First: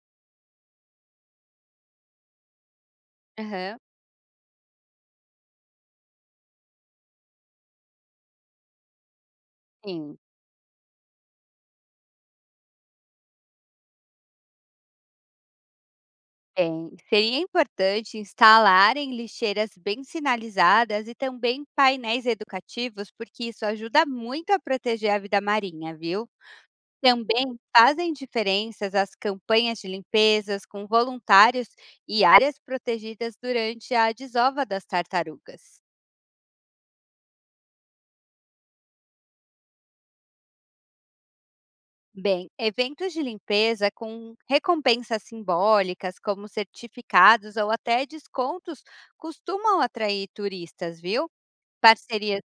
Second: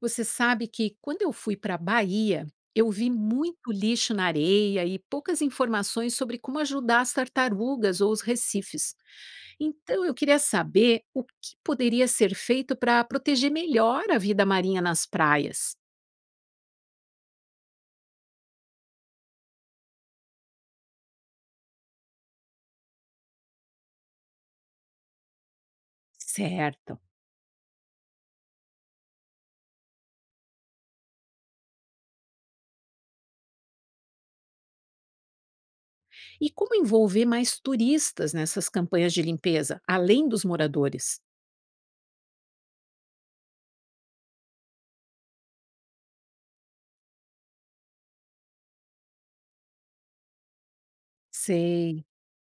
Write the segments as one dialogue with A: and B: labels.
A: Você sabe que quando eu fui para a Bahia, eu vi muito
B: Aham,
A: lixo na areia e poucas informações sobre como ajudar as tartarugas ou os recifes. Então eu
B: sim,
A: queria saber o que poderia ser feito para proteger melhor a vida marinha nas praias.
B: tem. Seria importante instalarem lixeiras bem sinalizadas e também painéis educativos, porque isso ajuda muito a proteger a vida marinha, viu?
A: Certo.
B: Também fazem diferenças as campanhas de limpezas com voluntários e áreas protegidas durante a desova das tartarugas.
A: E como envolver mais turistas nessas campanhas de limpeza, além dos moradores?
B: Bem, eventos de limpeza com recompensas simbólicas, como certificados ou até descontos, costumam atrair turistas, viu?
A: Sei.
B: Parcerias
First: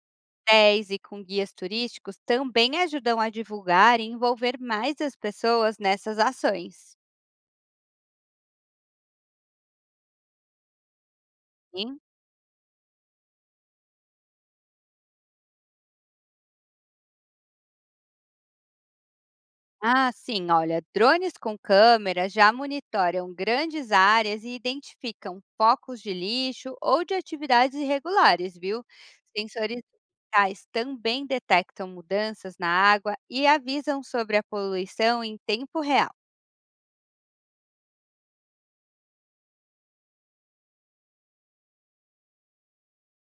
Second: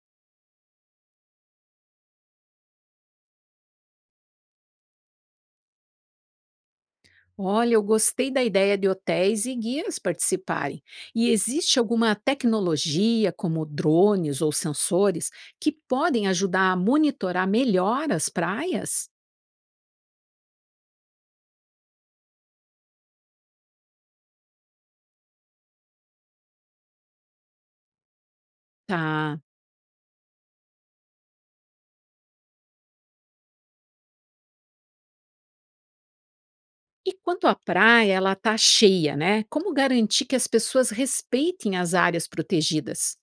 B: hotéis e com guias turísticos também ajudam a divulgar e envolver mais as pessoas nessas ações.
A: Olha, eu gostei da ideia de hotéis e guias participarem. E existe
B: Sim.
A: alguma tecnologia, como drones ou sensores, que podem ajudar a monitorar melhor as praias?
B: Ah, sim, olha, drones com câmeras já monitoram grandes áreas e identificam focos de lixo ou de atividades irregulares, viu?
A: Tá.
B: Sensores digitais também detectam mudanças na água e avisam sobre a poluição em tempo real.
A: E quanto à praia, ela está cheia, né? Como garantir que as pessoas respeitem as áreas protegidas?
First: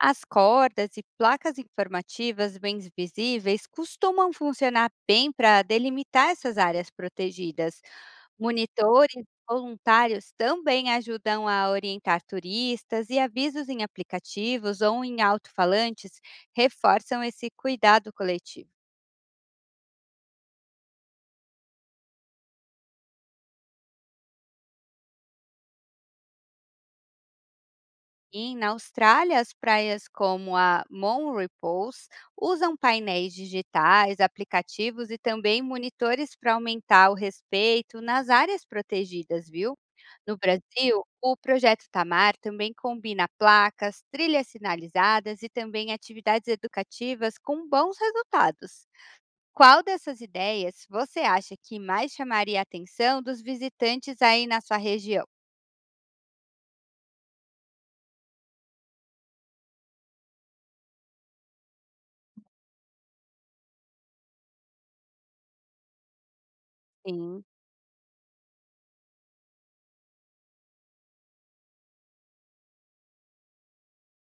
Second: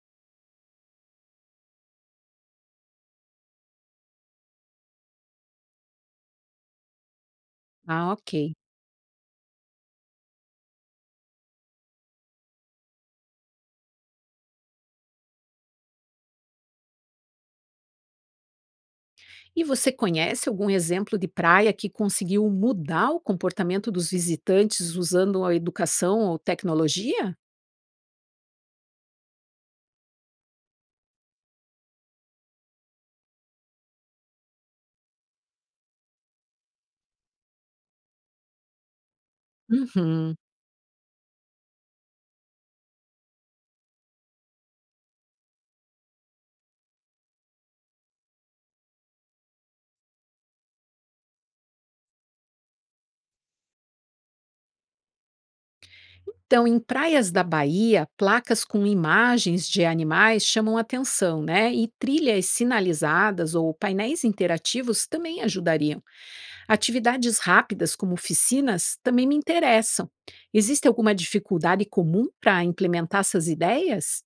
B: As cordas e placas informativas bem visíveis costumam funcionar bem para delimitar essas áreas protegidas.
A: Ah, ok.
B: Monitores voluntários também ajudam a orientar turistas e avisos em aplicativos ou em alto-falantes reforçam esse cuidado coletivo.
A: E você conhece algum exemplo de praia que conseguiu mudar o comportamento dos visitantes usando a educação ou tecnologia?
B: E na Austrália, as praias como a Monrepulse usam painéis digitais, aplicativos e também monitores para aumentar o respeito nas áreas protegidas, viu? No
A: Uhum.
B: Brasil, o projeto Tamar também combina placas, trilhas sinalizadas e também atividades educativas com bons resultados. Qual dessas ideias você acha que mais chamaria a atenção dos visitantes aí na sua região?
A: Então, em praias da Bahia, placas com imagens de animais chamam atenção, né? E trilhas sinalizadas ou painéis interativos também ajudariam. Atividades
B: Sim.
A: rápidas, como oficinas, também me interessam. Existe alguma dificuldade comum para implementar essas ideias?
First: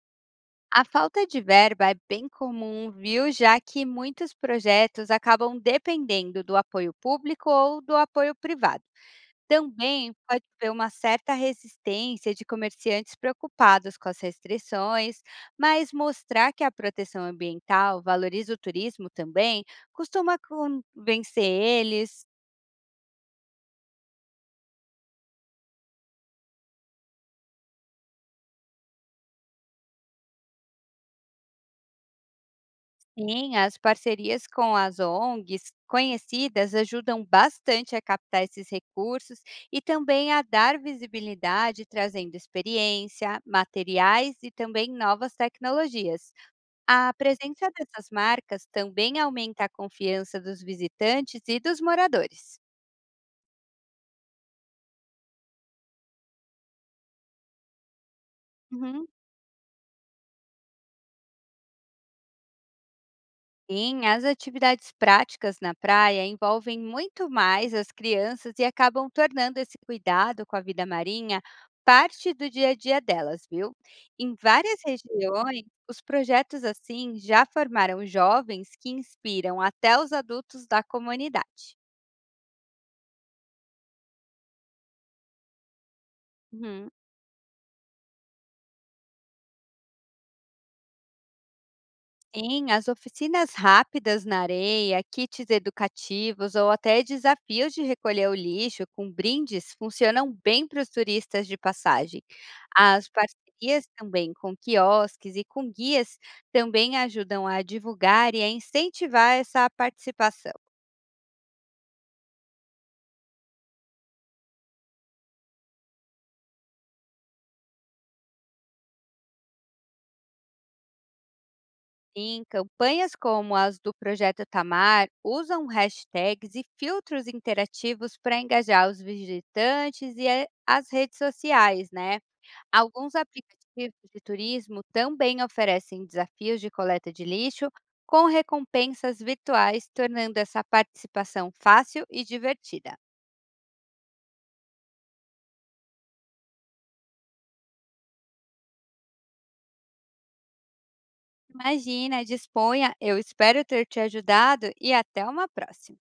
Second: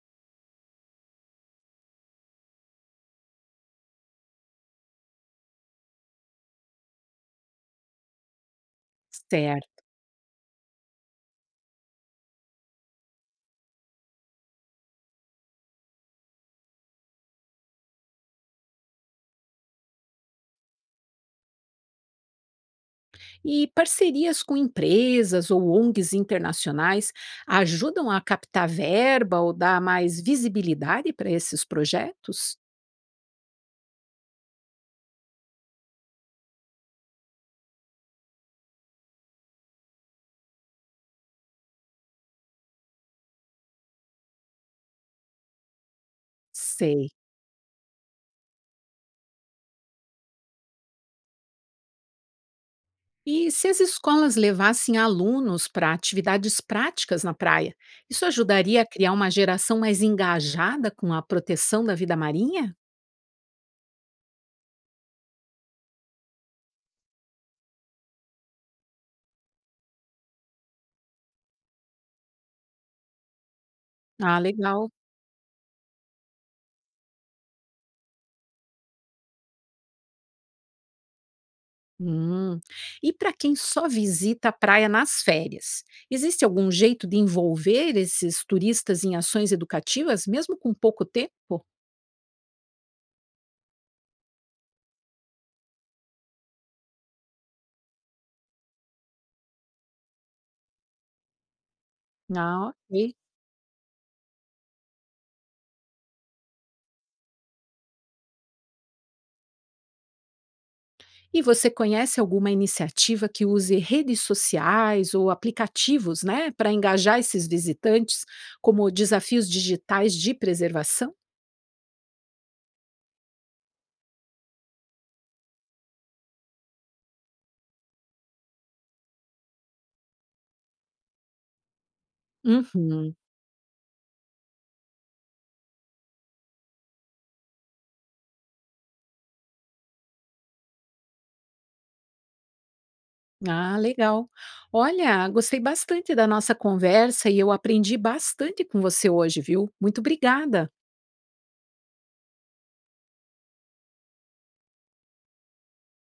B: A falta de verba é bem comum, viu? Já que muitos projetos acabam dependendo do apoio público ou do apoio privado.
A: Certo.
B: Também pode haver uma certa resistência de comerciantes preocupados com as restrições, mas mostrar que a proteção ambiental valoriza o turismo também costuma convencer eles.
A: E parcerias com empresas ou ONGs internacionais ajudam a captar verba ou dar mais visibilidade para esses projetos?
B: Sim, as parcerias com as ONGs conhecidas ajudam bastante a captar esses recursos e também a dar visibilidade, trazendo experiência, materiais e também novas tecnologias.
A: Sei.
B: A presença dessas marcas também aumenta a confiança dos visitantes e dos moradores.
A: E se as escolas levassem alunos para atividades práticas na praia, isso ajudaria a
B: Uhum.
A: criar uma geração mais engajada com a proteção da vida marinha?
B: Sim, as atividades práticas na praia envolvem muito mais as crianças e acabam tornando esse cuidado com a vida marinha parte do dia a dia delas, viu? Em
A: Ah,
B: várias
A: legal.
B: regiões, os projetos assim já formaram jovens que inspiram até os adultos da comunidade.
A: Hum. E para quem só visita a praia nas férias, existe algum
B: Uhum.
A: jeito de envolver esses turistas em ações educativas, mesmo com pouco tempo?
B: Sim, as oficinas rápidas na areia, kits educativos ou até desafios de recolher o lixo com brindes funcionam bem para os turistas de passagem.
A: Ah,
B: As
A: ok.
B: parcerias também com quiosques e com guias também ajudam a divulgar e a incentivar essa participação.
A: E você conhece alguma iniciativa que use redes sociais ou aplicativos, né, para engajar esses visitantes, como desafios digitais de preservação?
B: Em campanhas como as do Projeto Tamar, usam hashtags e filtros interativos para engajar os visitantes e as redes sociais, né? Alguns
A: Uhum.
B: aplicativos de turismo também oferecem desafios de coleta de lixo com recompensas virtuais, tornando essa participação fácil e divertida.
A: Ah, legal. Olha, gostei bastante da nossa conversa e eu aprendi bastante com você hoje, viu? Muito obrigada.
B: Imagina, disponha, eu espero ter te ajudado e até uma próxima!